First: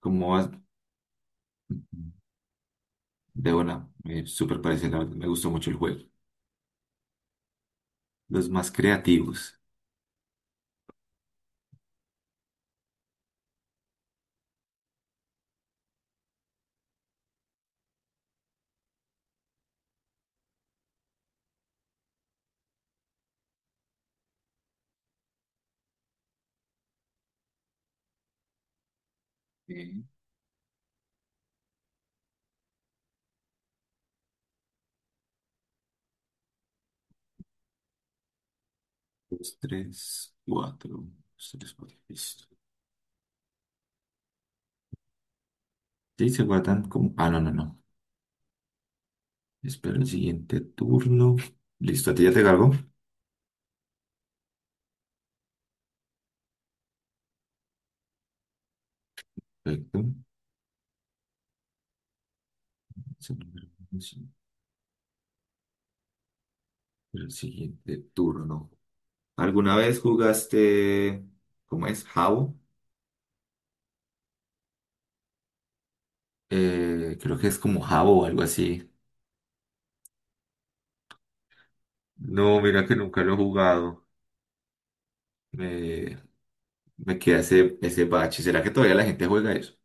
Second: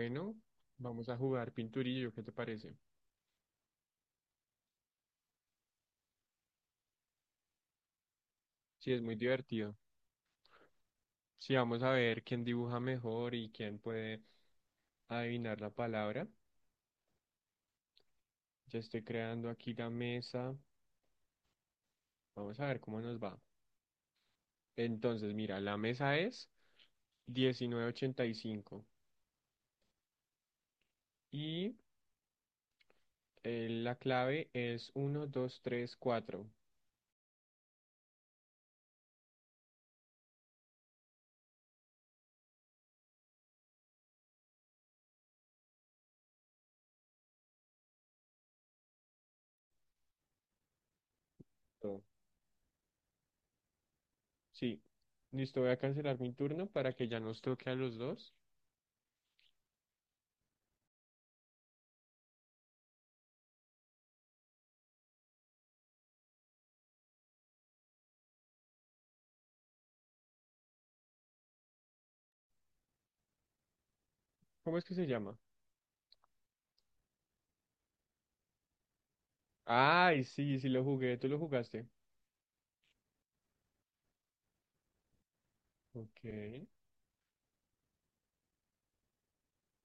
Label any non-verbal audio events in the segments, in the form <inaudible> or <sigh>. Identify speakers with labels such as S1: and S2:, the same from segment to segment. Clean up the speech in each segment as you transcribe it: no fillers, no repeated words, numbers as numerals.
S1: ¿Como vas?
S2: vamos a jugar pinturillo, ¿qué te parece?
S1: De una, súper parecido, la verdad, me gustó mucho el juego. Los más
S2: Sí, es muy
S1: creativos.
S2: divertido. Sí, vamos a ver quién dibuja mejor y quién puede adivinar la palabra. Ya estoy creando aquí la mesa. Vamos a ver cómo nos va. Entonces, mira, la mesa es 1985
S1: Eh,
S2: y la clave es 1234.
S1: Dos, tres, cuatro. Dos, tres, cuatro. Listo. Sí, se guardan como. Ah, no, no, no. Espero el siguiente turno.
S2: Oh,
S1: Listo, a ti ya te cargo.
S2: sí, listo, voy a cancelar mi turno para que ya nos toque a los dos.
S1: Perfecto. Es el número uno, sí. Espero el siguiente turno. ¿Alguna vez jugaste? ¿Cómo es? ¿Jabo?
S2: ¿Cómo es que se llama?
S1: Creo que es como Jabo o algo así.
S2: Ay, sí, sí lo jugué, tú lo jugaste.
S1: No, mira que nunca lo he jugado. Eh,
S2: Ok.
S1: Me queda ese bache. ¿Será que todavía la gente juega eso?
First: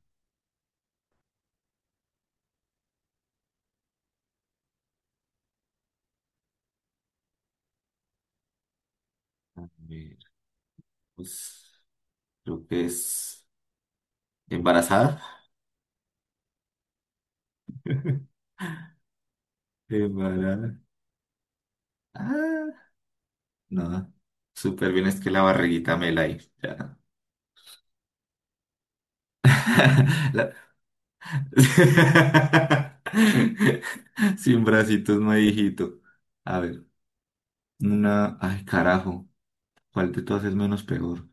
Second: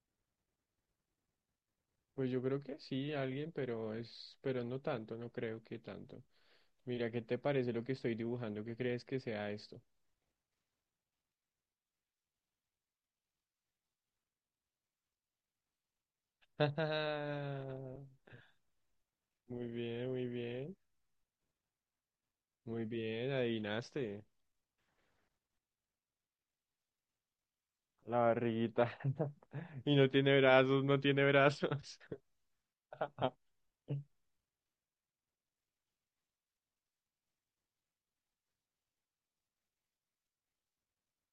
S2: Pues yo creo que sí, alguien, pero es, pero no tanto, no creo que tanto. Mira, ¿qué te parece lo que estoy dibujando? ¿Qué crees que sea
S1: A
S2: esto?
S1: ver, pues creo que es embarazada.
S2: <laughs> Muy bien, muy
S1: Embarazada.
S2: bien, muy
S1: Ah,
S2: bien,
S1: no.
S2: adivinaste.
S1: Súper bien, es que la barriguita me la hizo. Ya.
S2: La barriguita. <laughs> Y no
S1: <laughs>
S2: tiene
S1: La-
S2: brazos, no tiene brazos. <laughs>
S1: <laughs> Sin bracitos no hay hijito. A ver, una. Ay, carajo. ¿Cuál de todas es menos peor?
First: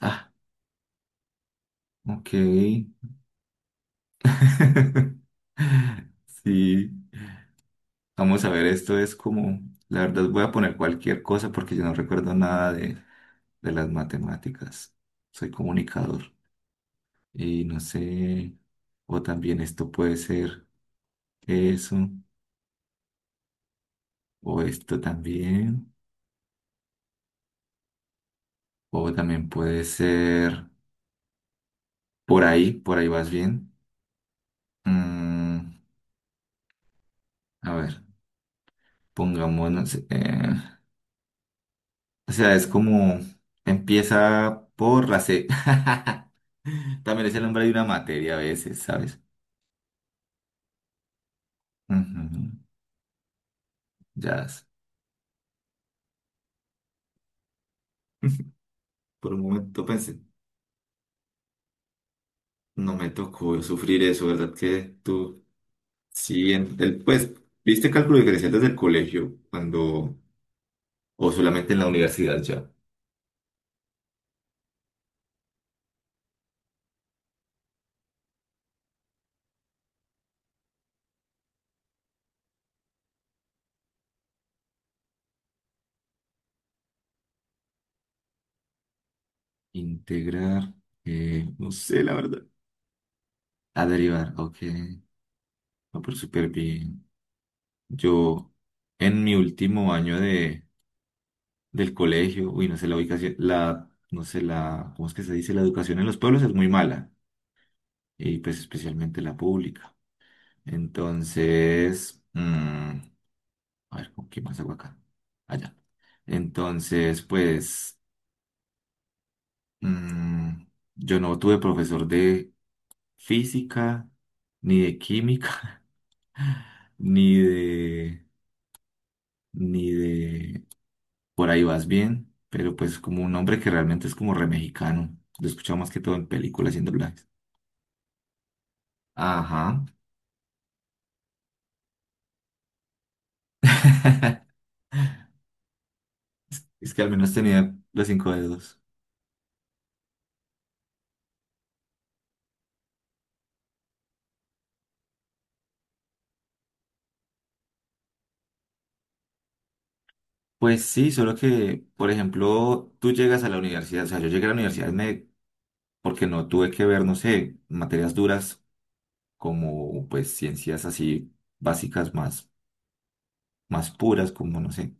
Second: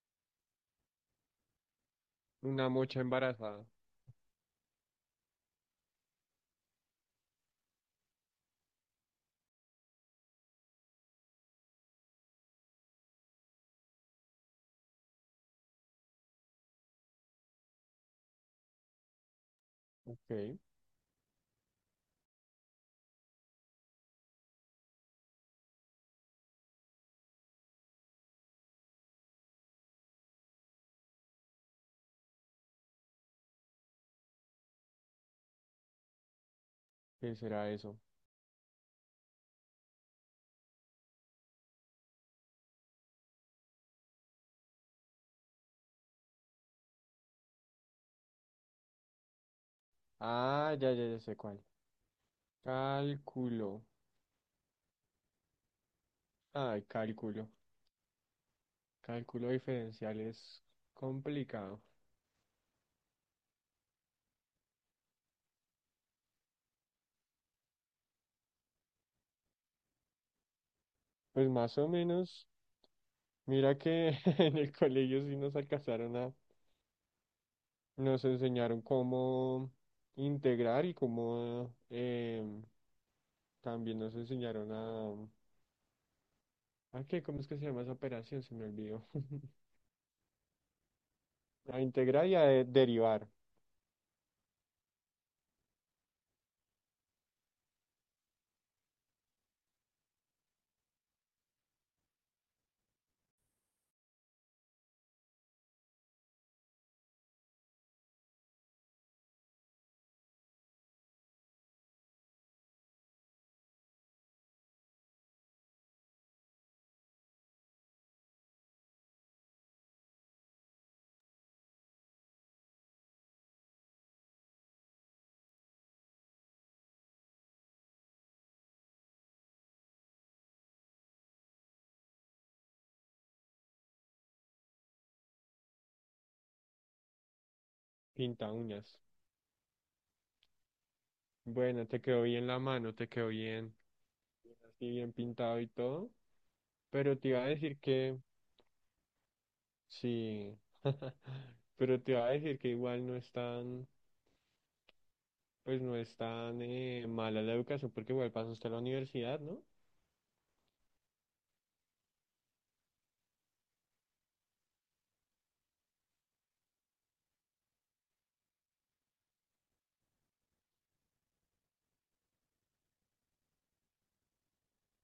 S1: Ah,
S2: Una
S1: ok.
S2: mocha embarazada.
S1: <laughs> Sí. Vamos a ver, esto es como, la verdad voy a poner cualquier cosa porque yo no recuerdo nada de las matemáticas. Soy comunicador y no sé, o también esto puede
S2: Ok,
S1: ser eso, o esto también, o también puede ser por ahí vas bien. Mm,
S2: ¿qué será
S1: a
S2: eso?
S1: ver, pongámonos, o sea, es como empieza por la C. <laughs> También es el nombre de una materia a veces, ¿sabes?
S2: Ah, ya, ya, ya sé cuál.
S1: Ujú.
S2: Cálculo.
S1: Ya,
S2: Ay, cálculo.
S1: <laughs> por un
S2: Cálculo
S1: momento
S2: diferencial
S1: pensé,
S2: es complicado.
S1: no me tocó sufrir eso, ¿verdad? Que tú, sí, en el, pues, ¿viste cálculo diferencial desde el colegio cuando, o
S2: Pues
S1: solamente
S2: más
S1: en
S2: o
S1: la universidad
S2: menos,
S1: ya?
S2: mira que <laughs> en el colegio sí nos alcanzaron a, nos enseñaron cómo integrar y cómo también nos enseñaron ¿a qué? ¿Cómo es que se llama esa operación? Se me olvidó. <laughs>
S1: Integrar, no
S2: A
S1: sé, la
S2: integrar y a
S1: verdad.
S2: derivar.
S1: A derivar, ok. No, pero súper bien. Yo, en mi último año de, del colegio, uy, no sé, la ubicación, la, no sé, la, ¿cómo es que se dice? La educación en los pueblos es muy mala, y pues especialmente la pública. Entonces, a ver, ¿con qué más hago acá? Allá. Entonces, pues, mm, yo no tuve profesor de física, ni de química, <laughs> ni de, ni de, por ahí vas bien, pero pues como un hombre que realmente es como re mexicano. Lo escuchaba más que todo en películas y en doblajes.
S2: Pinta uñas.
S1: Ajá.
S2: Bueno, te quedó bien la mano, te quedó bien,
S1: <laughs>
S2: así bien pintado y todo,
S1: Es que al
S2: pero te
S1: menos
S2: iba a decir
S1: tenía los
S2: que
S1: cinco dedos.
S2: sí, <laughs> pero te iba a decir que igual no es tan... Pues no es tan mala la educación porque igual pasa usted a la universidad, ¿no?
S1: Pues sí, solo que, por ejemplo, tú llegas a la universidad, o sea, yo llegué a la universidad porque no tuve que ver, no sé, materias duras como pues ciencias así básicas más puras, como, no sé,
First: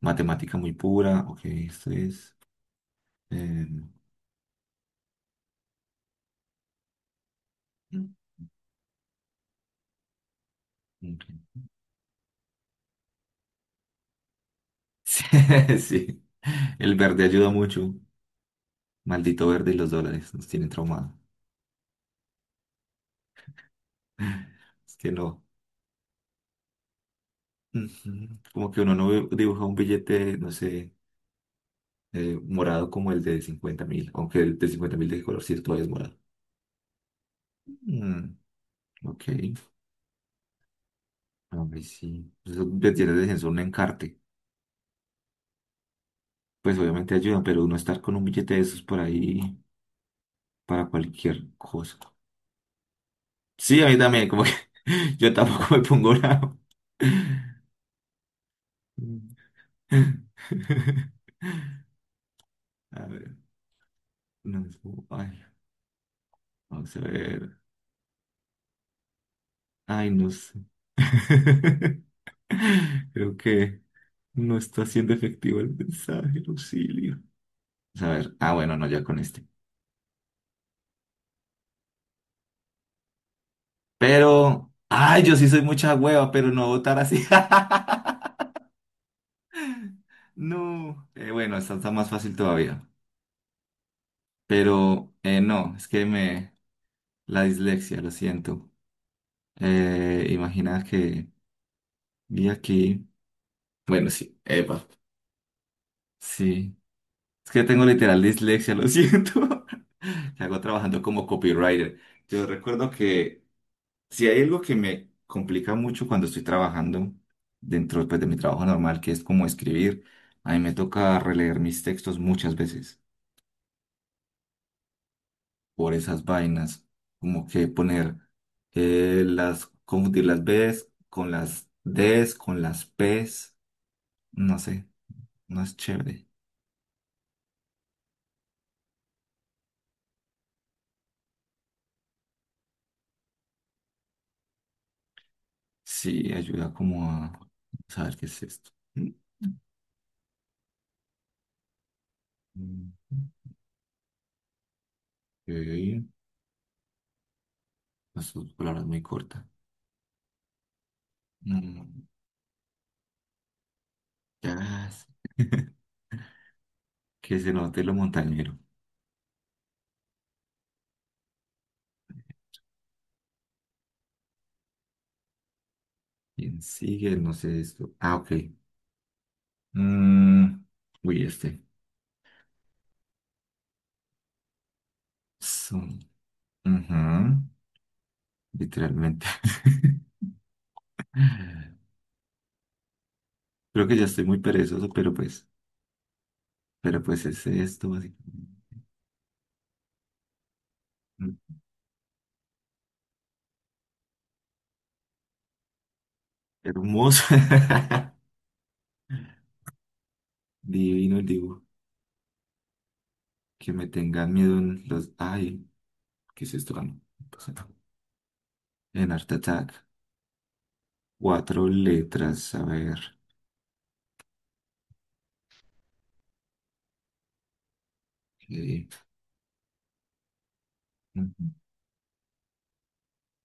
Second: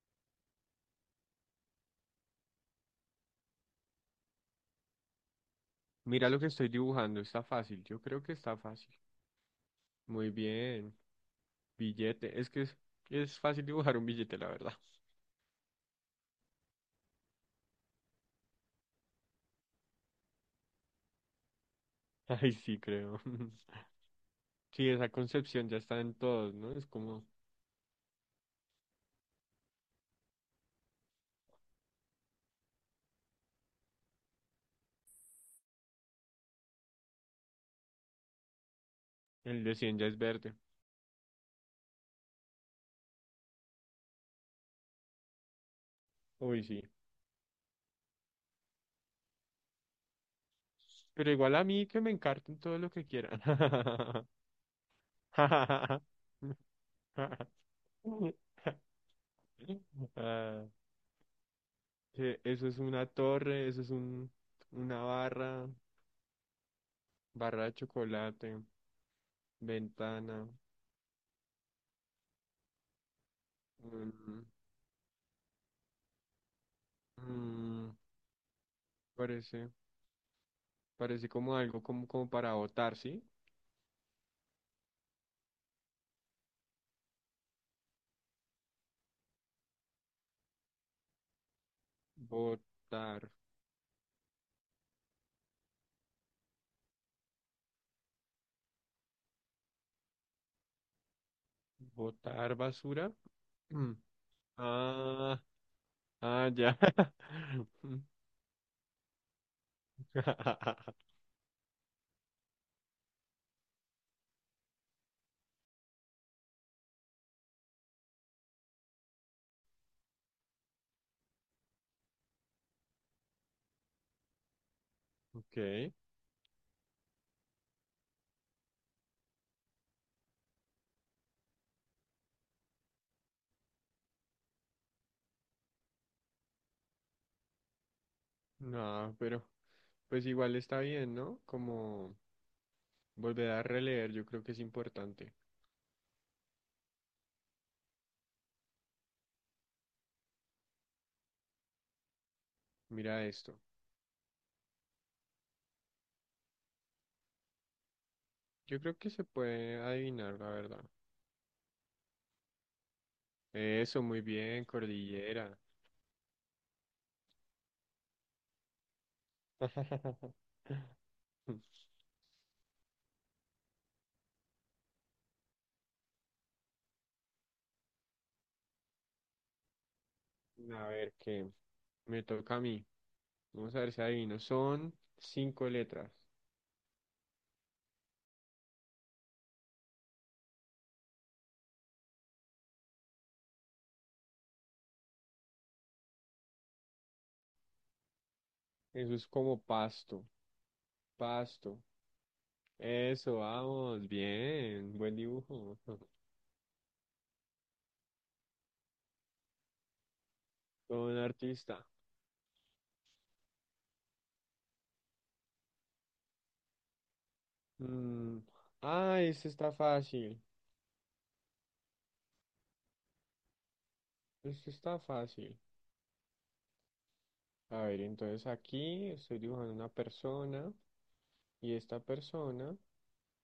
S1: matemática muy pura, ok, esto es... eh,
S2: Mira lo que estoy dibujando, está fácil, yo creo que está fácil. Muy bien,
S1: ok. <laughs>
S2: billete, es que es fácil dibujar un billete, la verdad.
S1: Sí, sí, el verde ayuda mucho, maldito verde y los dólares nos tienen traumado.
S2: <laughs> Ay, sí, creo. <laughs>
S1: <laughs>
S2: Sí,
S1: Es
S2: esa
S1: que no,
S2: concepción ya está en todos, ¿no? Es como
S1: ujú, como que uno no dibuja un billete, no sé. Morado como el de 50.000, aunque el de 50.000 de qué color sí todavía es morado. Mm, ok,
S2: el de 100 ya es verde.
S1: a ver si. Eso le tiene de censo un encarte.
S2: Uy,
S1: Pues
S2: sí.
S1: obviamente ayudan, pero uno estar con un billete de esos por ahí para
S2: Pero
S1: cualquier
S2: igual a mí
S1: cosa.
S2: que me encarten todo lo que quieran.
S1: Sí, a mí también, como que <laughs> yo tampoco me pongo bravo.
S2: <laughs>
S1: <laughs>
S2: Ah, que eso es
S1: A
S2: una
S1: ver,
S2: torre, eso es un,
S1: no, es
S2: una
S1: ay,
S2: barra,
S1: vamos a ver.
S2: barra de chocolate,
S1: Ay, no
S2: ventana.
S1: sé. <laughs> Creo que
S2: un-
S1: no está siendo efectivo el mensaje, Lucilio.
S2: mm,
S1: A ver, ah, bueno, no, ya con este.
S2: Parece, parece como algo como, como para botar, ¿sí?
S1: Pero, ay, yo sí soy mucha hueva, pero no votar así. <laughs> No. Bueno, esta está más fácil todavía.
S2: Botar,
S1: Pero, no, es que me... La dislexia, lo siento. Imagina que vi
S2: botar
S1: aquí...
S2: basura. <clears throat> Mm.
S1: Bueno, sí, Eva.
S2: Ah, ah, ya.
S1: Sí. Es que tengo literal dislexia, lo siento. <laughs> Que hago
S2: <laughs>
S1: trabajando como copywriter. Yo recuerdo que si hay algo que me complica mucho cuando estoy trabajando dentro pues, de mi trabajo normal, que es como escribir, a mí me toca releer mis textos muchas veces
S2: Ok,
S1: por esas vainas, como que poner confundir las Bs con las Ds, con las Ps, no sé, no es chévere.
S2: no, pero pues igual está bien, ¿no? Como volver a releer, yo creo que es importante.
S1: Sí, ayuda como a saber qué es esto. Mm,
S2: Mira esto.
S1: Ok, las
S2: Yo
S1: palabras
S2: creo
S1: muy
S2: que se
S1: cortas.
S2: puede adivinar, la verdad.
S1: Mm,
S2: Eso, muy bien,
S1: ya,
S2: cordillera.
S1: <laughs> que se note lo montañero.
S2: <laughs>
S1: ¿Quién sigue? No sé esto. Ah, ok. Mm,
S2: A ver,
S1: Uy,
S2: ¿qué?
S1: este.
S2: Me toca a mí. Vamos a ver si adivino. Son cinco
S1: Son-
S2: letras.
S1: Ujú. Literalmente. <laughs> Creo que ya estoy muy perezoso, pero pues, es esto, básicamente.
S2: Eso es como pasto.
S1: Mm,
S2: Pasto. Eso, vamos. Bien. Buen dibujo. <laughs>
S1: Hermoso. <laughs>
S2: Todo un
S1: Divino el dibujo.
S2: artista.
S1: Que me tengan miedo en los. Ay, ¿qué es esto? Ah, no, no pasa nada.
S2: Mm,
S1: En
S2: ah,
S1: Art
S2: este está
S1: Attack.
S2: fácil.
S1: Cuatro letras. A ver.
S2: Este está fácil. A ver, entonces
S1: Ok.
S2: aquí estoy dibujando una persona.
S1: Ujú.
S2: Y esta persona.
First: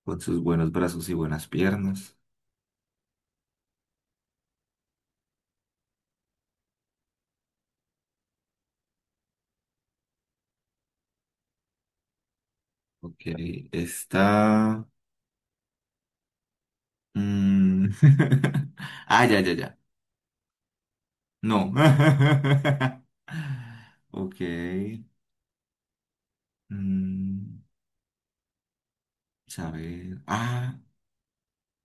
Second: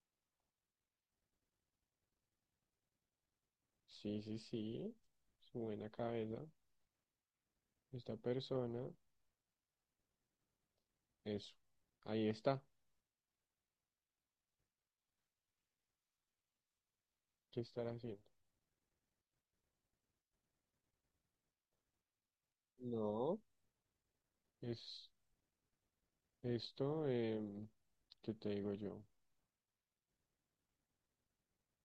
S1: Con sus buenos brazos y buenas piernas.
S2: Sí, sí, sí. Su buena cabeza. Esta persona, es ahí está.
S1: Ok. Está.
S2: ¿Qué estará
S1: Mm.
S2: haciendo?
S1: <laughs> Ah, ya, ya, ya. No. <laughs>
S2: No.
S1: Ok.
S2: Es esto,
S1: Mm,
S2: ¿qué te digo yo?
S1: Saber. Ah,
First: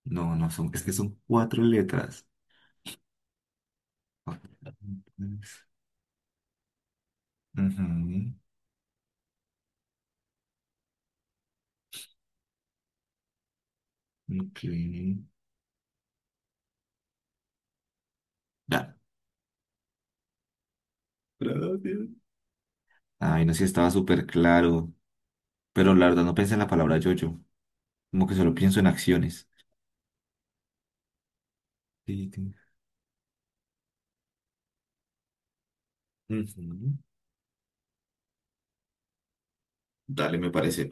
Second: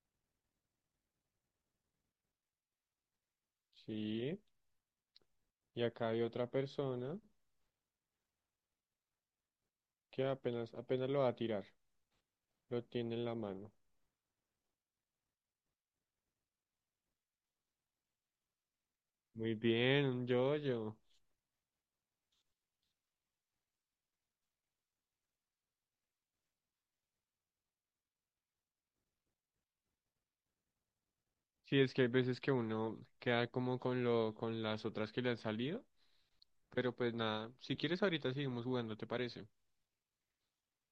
S1: no, no son. Es que son cuatro letras.
S2: Sí,
S1: Cuatro letras.
S2: y acá hay otra persona
S1: Ujú.
S2: que apenas, apenas lo va a tirar. Lo tiene en la mano.
S1: Ok. Ya.
S2: Muy bien, un yo-yo.
S1: Gracias. Ay, no sé si estaba súper claro. Pero la verdad no pensé en la palabra yo-yo. Como que solo pienso en acciones.
S2: Sí, es que hay
S1: Sí,
S2: veces que
S1: sí.
S2: uno queda como con lo, con las otras que le han salido, pero
S1: Ujú.
S2: pues nada, si quieres ahorita seguimos jugando, ¿te parece?
S1: Dale, me parece.